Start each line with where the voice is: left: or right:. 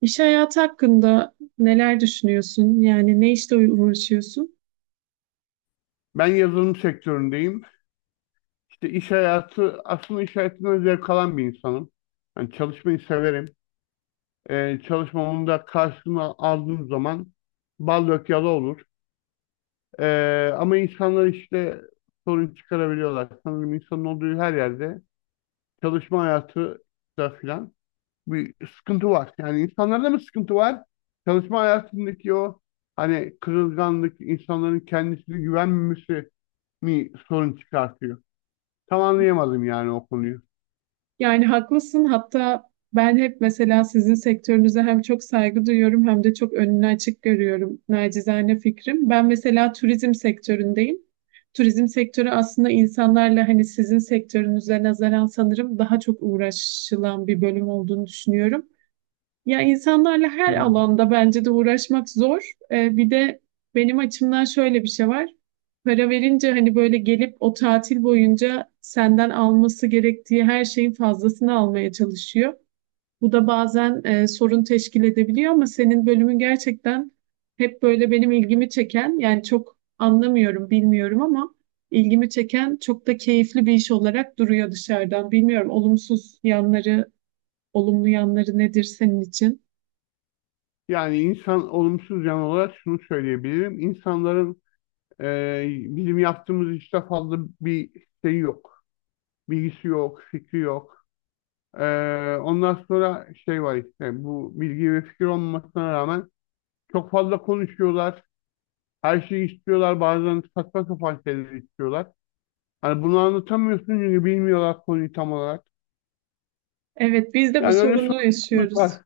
right: İş hayatı hakkında neler düşünüyorsun? Yani ne işte uğraşıyorsun?
left: Ben yazılım sektöründeyim. İşte iş hayatı, aslında iş hayatından zevk alan bir insanım. Yani çalışmayı severim. Çalışmamın da karşılığını aldığım zaman bal dök yala olur. Ama insanlar işte sorun çıkarabiliyorlar. Sanırım insanın olduğu her yerde çalışma hayatı da filan bir sıkıntı var. Yani insanlarda mı sıkıntı var? Çalışma hayatındaki o hani kırılganlık, insanların kendisine güvenmemesi mi sorun çıkartıyor? Tam anlayamadım yani o konuyu.
right: Yani haklısın. Hatta ben hep mesela sizin sektörünüze hem çok saygı duyuyorum hem de çok önünü açık görüyorum. Nacizane fikrim. Ben mesela turizm sektöründeyim. Turizm sektörü aslında insanlarla hani sizin sektörünüze nazaran sanırım daha çok uğraşılan bir bölüm olduğunu düşünüyorum. Ya insanlarla her
left: Hmm.
right: alanda bence de uğraşmak zor. Bir de benim açımdan şöyle bir şey var. Para verince hani böyle gelip o tatil boyunca senden alması gerektiği her şeyin fazlasını almaya çalışıyor. Bu da bazen sorun teşkil edebiliyor ama senin bölümün gerçekten hep böyle benim ilgimi çeken, yani çok anlamıyorum, bilmiyorum ama ilgimi çeken çok da keyifli bir iş olarak duruyor dışarıdan. Bilmiyorum, olumsuz yanları, olumlu yanları nedir senin için?
left: Yani insan olumsuz yan olarak şunu söyleyebilirim. İnsanların e, bizim yaptığımız işte fazla bir şey yok. Bilgisi yok, fikri yok. E, Ondan sonra şey var işte bu bilgi ve fikir olmasına rağmen çok fazla konuşuyorlar. Her şeyi istiyorlar. Bazen saçma sapan şeyleri istiyorlar. Hani bunu anlatamıyorsun çünkü bilmiyorlar konuyu tam olarak.
right: Evet, biz de bu
left: Yani öyle
right: sorunu
left: sorunlarımız
right: yaşıyoruz.
left: var.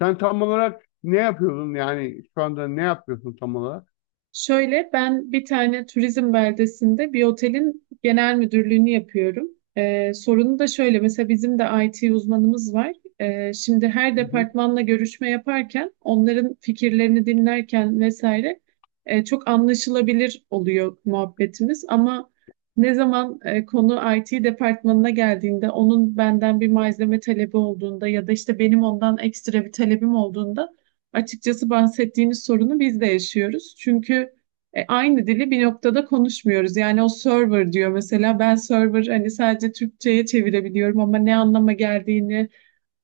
left: Sen tam olarak ne yapıyordun yani şu anda ne yapıyorsun tam olarak?
right: Şöyle, ben bir tane turizm beldesinde bir otelin genel müdürlüğünü yapıyorum. Sorunu da şöyle, mesela bizim de IT uzmanımız var. Şimdi her
left: Hı hı.
right: departmanla görüşme yaparken, onların fikirlerini dinlerken vesaire, çok anlaşılabilir oluyor muhabbetimiz. Ama ne zaman konu IT departmanına geldiğinde, onun benden bir malzeme talebi olduğunda ya da işte benim ondan ekstra bir talebim olduğunda, açıkçası bahsettiğiniz sorunu biz de yaşıyoruz. Çünkü aynı dili bir noktada konuşmuyoruz. Yani o server diyor mesela, ben server hani sadece Türkçe'ye çevirebiliyorum ama ne anlama geldiğini,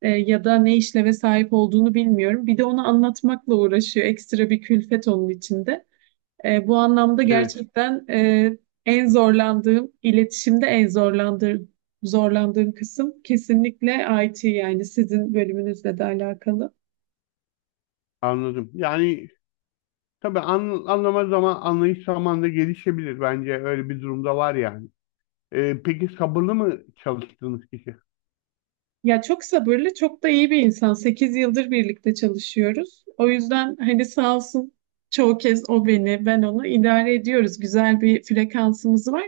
right: ya da ne işleve sahip olduğunu bilmiyorum. Bir de onu anlatmakla uğraşıyor. Ekstra bir külfet onun içinde. Bu anlamda
left: Evet,
right: gerçekten en zorlandığım, iletişimde en zorlandığım kısım kesinlikle IT, yani sizin bölümünüzle de alakalı.
left: anladım. Yani tabii anlama zaman anlayış zamanında gelişebilir bence öyle bir durumda var yani. Peki sabırlı mı çalıştığınız kişi?
right: Ya çok sabırlı, çok da iyi bir insan. 8 yıldır birlikte çalışıyoruz. O yüzden hani sağ olsun, çoğu kez o beni, ben onu idare ediyoruz. Güzel bir frekansımız var.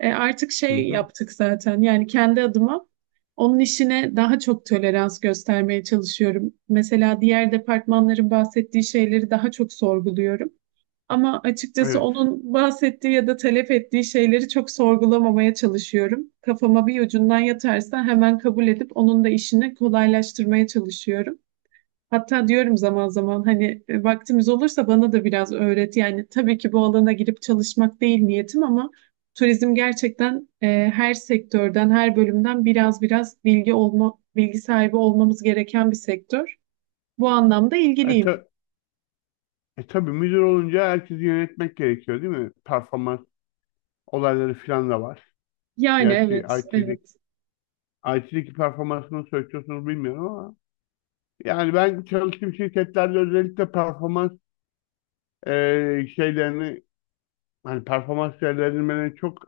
right: Artık
left: Hı
right: şey
left: hı.
right: yaptık zaten. Yani kendi adıma onun işine daha çok tolerans göstermeye çalışıyorum. Mesela diğer departmanların bahsettiği şeyleri daha çok sorguluyorum. Ama açıkçası
left: Evet.
right: onun bahsettiği ya da talep ettiği şeyleri çok sorgulamamaya çalışıyorum. Kafama bir ucundan yatarsa hemen kabul edip onun da işini kolaylaştırmaya çalışıyorum. Hatta diyorum zaman zaman hani vaktimiz olursa bana da biraz öğret. Yani tabii ki bu alana girip çalışmak değil niyetim ama turizm gerçekten her sektörden, her bölümden biraz biraz bilgi olma, bilgi sahibi olmamız gereken bir sektör. Bu anlamda
left: E,
right: ilgiliyim.
left: ta- tabii müdür olunca herkesi yönetmek gerekiyor değil mi? Performans olayları falan da var.
right: Yani
left: Gerçi
right: evet, evet.
left: IT'deki performansını söylüyorsunuz bilmiyorum ama yani ben çalıştığım şirketlerde özellikle performans şeylerini hani performans değerlendirmelerini çok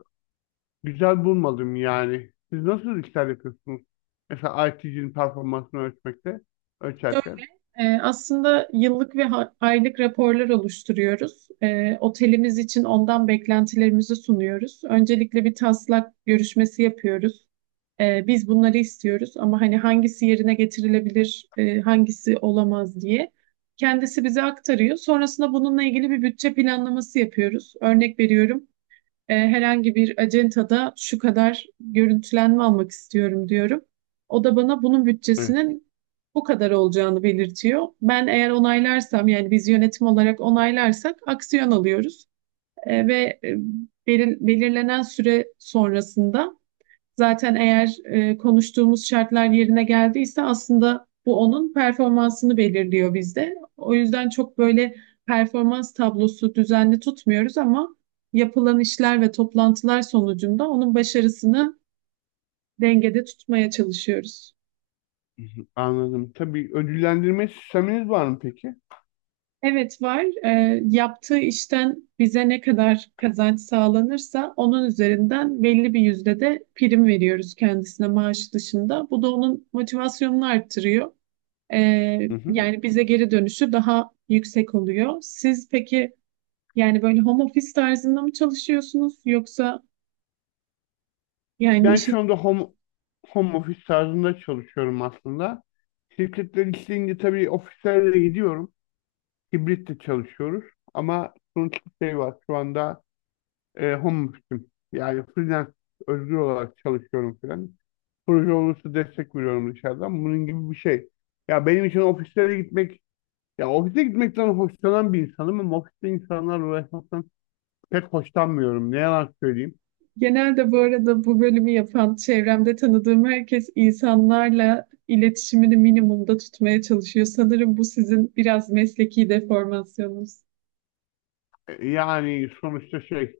left: güzel bulmadım yani. Siz nasıl işler yapıyorsunuz? Mesela IT'cinin performansını ölçerken.
right: Aslında yıllık ve aylık raporlar oluşturuyoruz. Otelimiz için ondan beklentilerimizi sunuyoruz. Öncelikle bir taslak görüşmesi yapıyoruz. Biz bunları istiyoruz ama hani hangisi yerine getirilebilir, hangisi olamaz diye. Kendisi bize aktarıyor. Sonrasında bununla ilgili bir bütçe planlaması yapıyoruz. Örnek veriyorum. Herhangi bir acentada şu kadar görüntülenme almak istiyorum diyorum. O da bana bunun
left: Evet.
right: bütçesinin bu kadar olacağını belirtiyor. Ben eğer onaylarsam, yani biz yönetim olarak onaylarsak aksiyon alıyoruz. Ve belirlenen süre sonrasında, zaten eğer konuştuğumuz şartlar yerine geldiyse, aslında bu onun performansını belirliyor bizde. O yüzden çok böyle performans tablosu düzenli tutmuyoruz ama yapılan işler ve toplantılar sonucunda onun başarısını dengede tutmaya çalışıyoruz.
left: Hı hı, anladım. Tabii ödüllendirme sisteminiz var mı peki?
right: Evet, var. Yaptığı işten bize ne kadar kazanç sağlanırsa onun üzerinden belli bir yüzde de prim veriyoruz kendisine, maaş dışında. Bu da onun motivasyonunu arttırıyor.
left: Hı hı.
right: Yani bize geri dönüşü daha yüksek oluyor. Siz peki yani böyle home office tarzında mı çalışıyorsunuz yoksa yani
left: Ben
right: işi
left: şu anda home office tarzında çalışıyorum aslında. Şirketler isteyince tabii ofislerle gidiyorum. Hibrit de çalışıyoruz. Ama sonuç bir şey var. Şu anda home office'im. Yani freelance özgür olarak çalışıyorum falan. Proje olursa destek veriyorum dışarıdan. Bunun gibi bir şey. Ya benim için ofislere gitmek, Ya ofise gitmekten hoşlanan bir insanım ama ofiste insanlarla uğraşmaktan pek hoşlanmıyorum. Ne yalan söyleyeyim.
right: genelde, bu arada, bu bölümü yapan çevremde tanıdığım herkes insanlarla iletişimini minimumda tutmaya çalışıyor. Sanırım bu sizin biraz mesleki deformasyonunuz.
left: Yani sonuçta şey,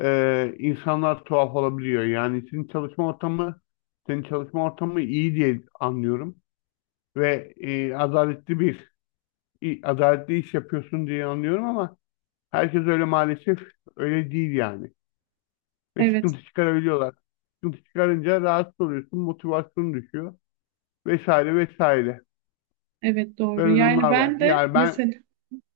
left: e, insanlar tuhaf olabiliyor. Senin çalışma ortamı iyi diye anlıyorum ve adaletli bir adaletli iş yapıyorsun diye anlıyorum ama herkes öyle maalesef öyle değil yani. Ve
right: Evet,
left: sıkıntı çıkarabiliyorlar. Sıkıntı çıkarınca rahatsız oluyorsun, motivasyonun düşüyor vesaire vesaire.
right: evet doğru.
left: Böyle
right: Yani
left: durumlar var.
right: ben de
left: Yani ben
right: mesela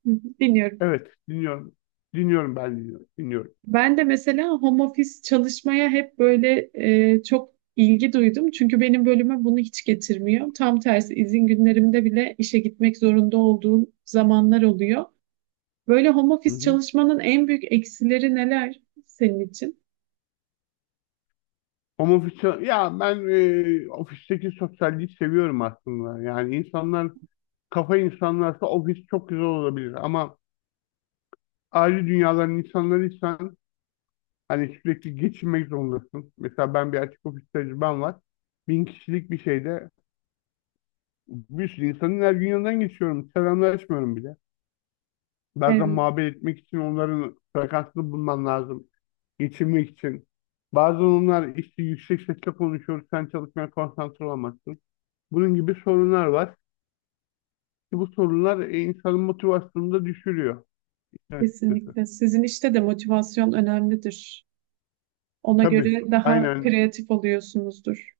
right: Hı hı, dinliyorum.
left: evet dinliyorum. Dinliyorum ben dinliyorum. Dinliyorum.
right: Ben de mesela home office çalışmaya hep böyle çok ilgi duydum. Çünkü benim bölüme bunu hiç getirmiyor. Tam tersi izin günlerimde bile işe gitmek zorunda olduğum zamanlar oluyor. Böyle home
left: Hı
right: office
left: hı.
right: çalışmanın en büyük eksileri neler senin için?
left: Homofiksiyel, ya ben ofisteki sosyalliği seviyorum aslında. Yani insanlar, kafa insanlarsa ofis çok güzel olabilir ama ayrı dünyaların insanlarıysan hani sürekli geçinmek zorundasın. Mesela ben bir açık ofis tecrübem var. Bin kişilik bir şeyde bir sürü insanın her gün yanından geçiyorum. Selamlaşmıyorum bile. Bazen
right: Evet,
left: muhabbet etmek için onların frekansını bulman lazım. Geçinmek için. Bazen onlar işte yüksek sesle konuşuyor. Sen çalışmaya konsantre olamazsın. Bunun gibi sorunlar var. Ki bu sorunlar insanın motivasyonunu da düşürüyor. Evet. Açıkçası.
right: kesinlikle. Sizin işte de motivasyon önemlidir. Ona
left: Tabii.
right: göre daha
left: Aynen.
right: kreatif oluyorsunuzdur.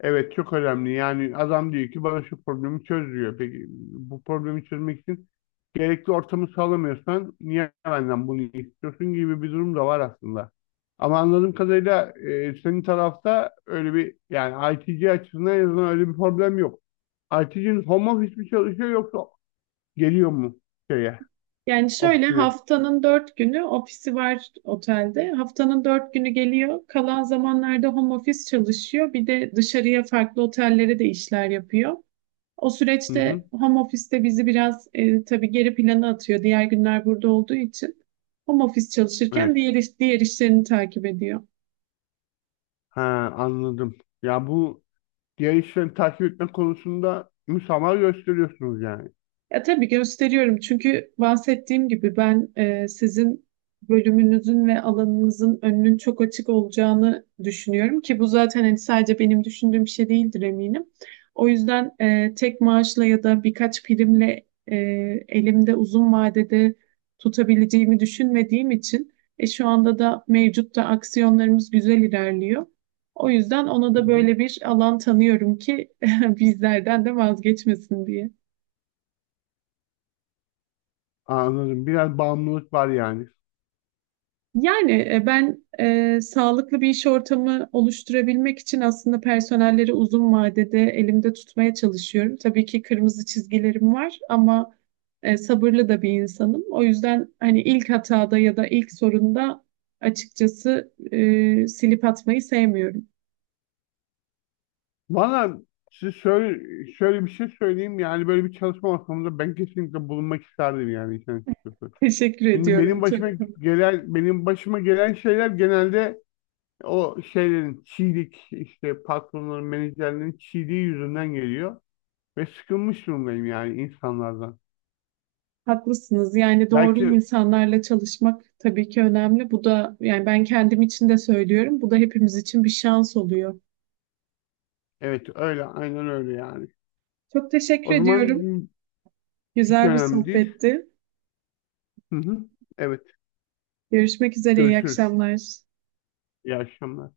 left: Evet, çok önemli. Yani adam diyor ki bana şu problemi çöz diyor. Peki bu problemi çözmek için gerekli ortamı sağlamıyorsan niye benden bunu istiyorsun gibi bir durum da var aslında. Ama anladığım kadarıyla senin tarafta öyle bir yani ITC açısından en azından öyle bir problem yok. ITC'nin home office mi çalışıyor yoksa geliyor mu şeye,
right: Yani şöyle,
left: ofisine?
right: haftanın dört günü ofisi var otelde. Haftanın dört günü geliyor. Kalan zamanlarda home office çalışıyor. Bir de dışarıya farklı otellere de işler yapıyor. O
left: Hı hı.
right: süreçte home office'te bizi biraz tabii geri plana atıyor. Diğer günler burada olduğu için. Home office çalışırken
left: Evet.
right: diğer işlerini takip ediyor.
left: Ha, anladım. Ya bu diğer işleri takip etme konusunda müsamaha gösteriyorsunuz yani.
right: Ya tabii gösteriyorum çünkü bahsettiğim gibi ben, sizin bölümünüzün ve alanınızın önünün çok açık olacağını düşünüyorum ki bu zaten hani sadece benim düşündüğüm bir şey değildir eminim. O yüzden tek maaşla ya da birkaç primle elimde uzun vadede tutabileceğimi düşünmediğim için, şu anda da mevcut da aksiyonlarımız güzel ilerliyor. O yüzden ona
left: Hı
right: da
left: hı.
right: böyle bir alan tanıyorum ki bizlerden de vazgeçmesin diye.
left: Anladım. Biraz bağımlılık var yani.
right: Yani ben, sağlıklı bir iş ortamı oluşturabilmek için aslında personelleri uzun vadede elimde tutmaya çalışıyorum. Tabii ki kırmızı çizgilerim var ama sabırlı da bir insanım. O yüzden hani ilk hatada ya da ilk sorunda açıkçası silip atmayı sevmiyorum.
left: Valla size şöyle, şöyle bir şey söyleyeyim yani böyle bir çalışma ortamında ben kesinlikle bulunmak isterdim yani işin açıkçası.
right: Teşekkür
left: Çünkü
right: ediyorum. Çok
left: benim başıma gelen şeyler genelde o şeylerin çiğlik işte patronların menajerlerin çiğliği yüzünden geliyor ve sıkılmış durumdayım yani insanlardan.
right: haklısınız. Yani doğru
left: Belki
right: insanlarla çalışmak tabii ki önemli. Bu da, yani ben kendim için de söylüyorum, bu da hepimiz için bir şans oluyor.
left: evet öyle aynen öyle yani.
right: Çok teşekkür
left: O zaman
right: ediyorum.
left: hiç
right: Güzel bir
left: önemli değil.
right: sohbetti.
left: Hı hı. Evet,
right: Görüşmek üzere. İyi
left: görüşürüz.
right: akşamlar.
left: İyi akşamlar.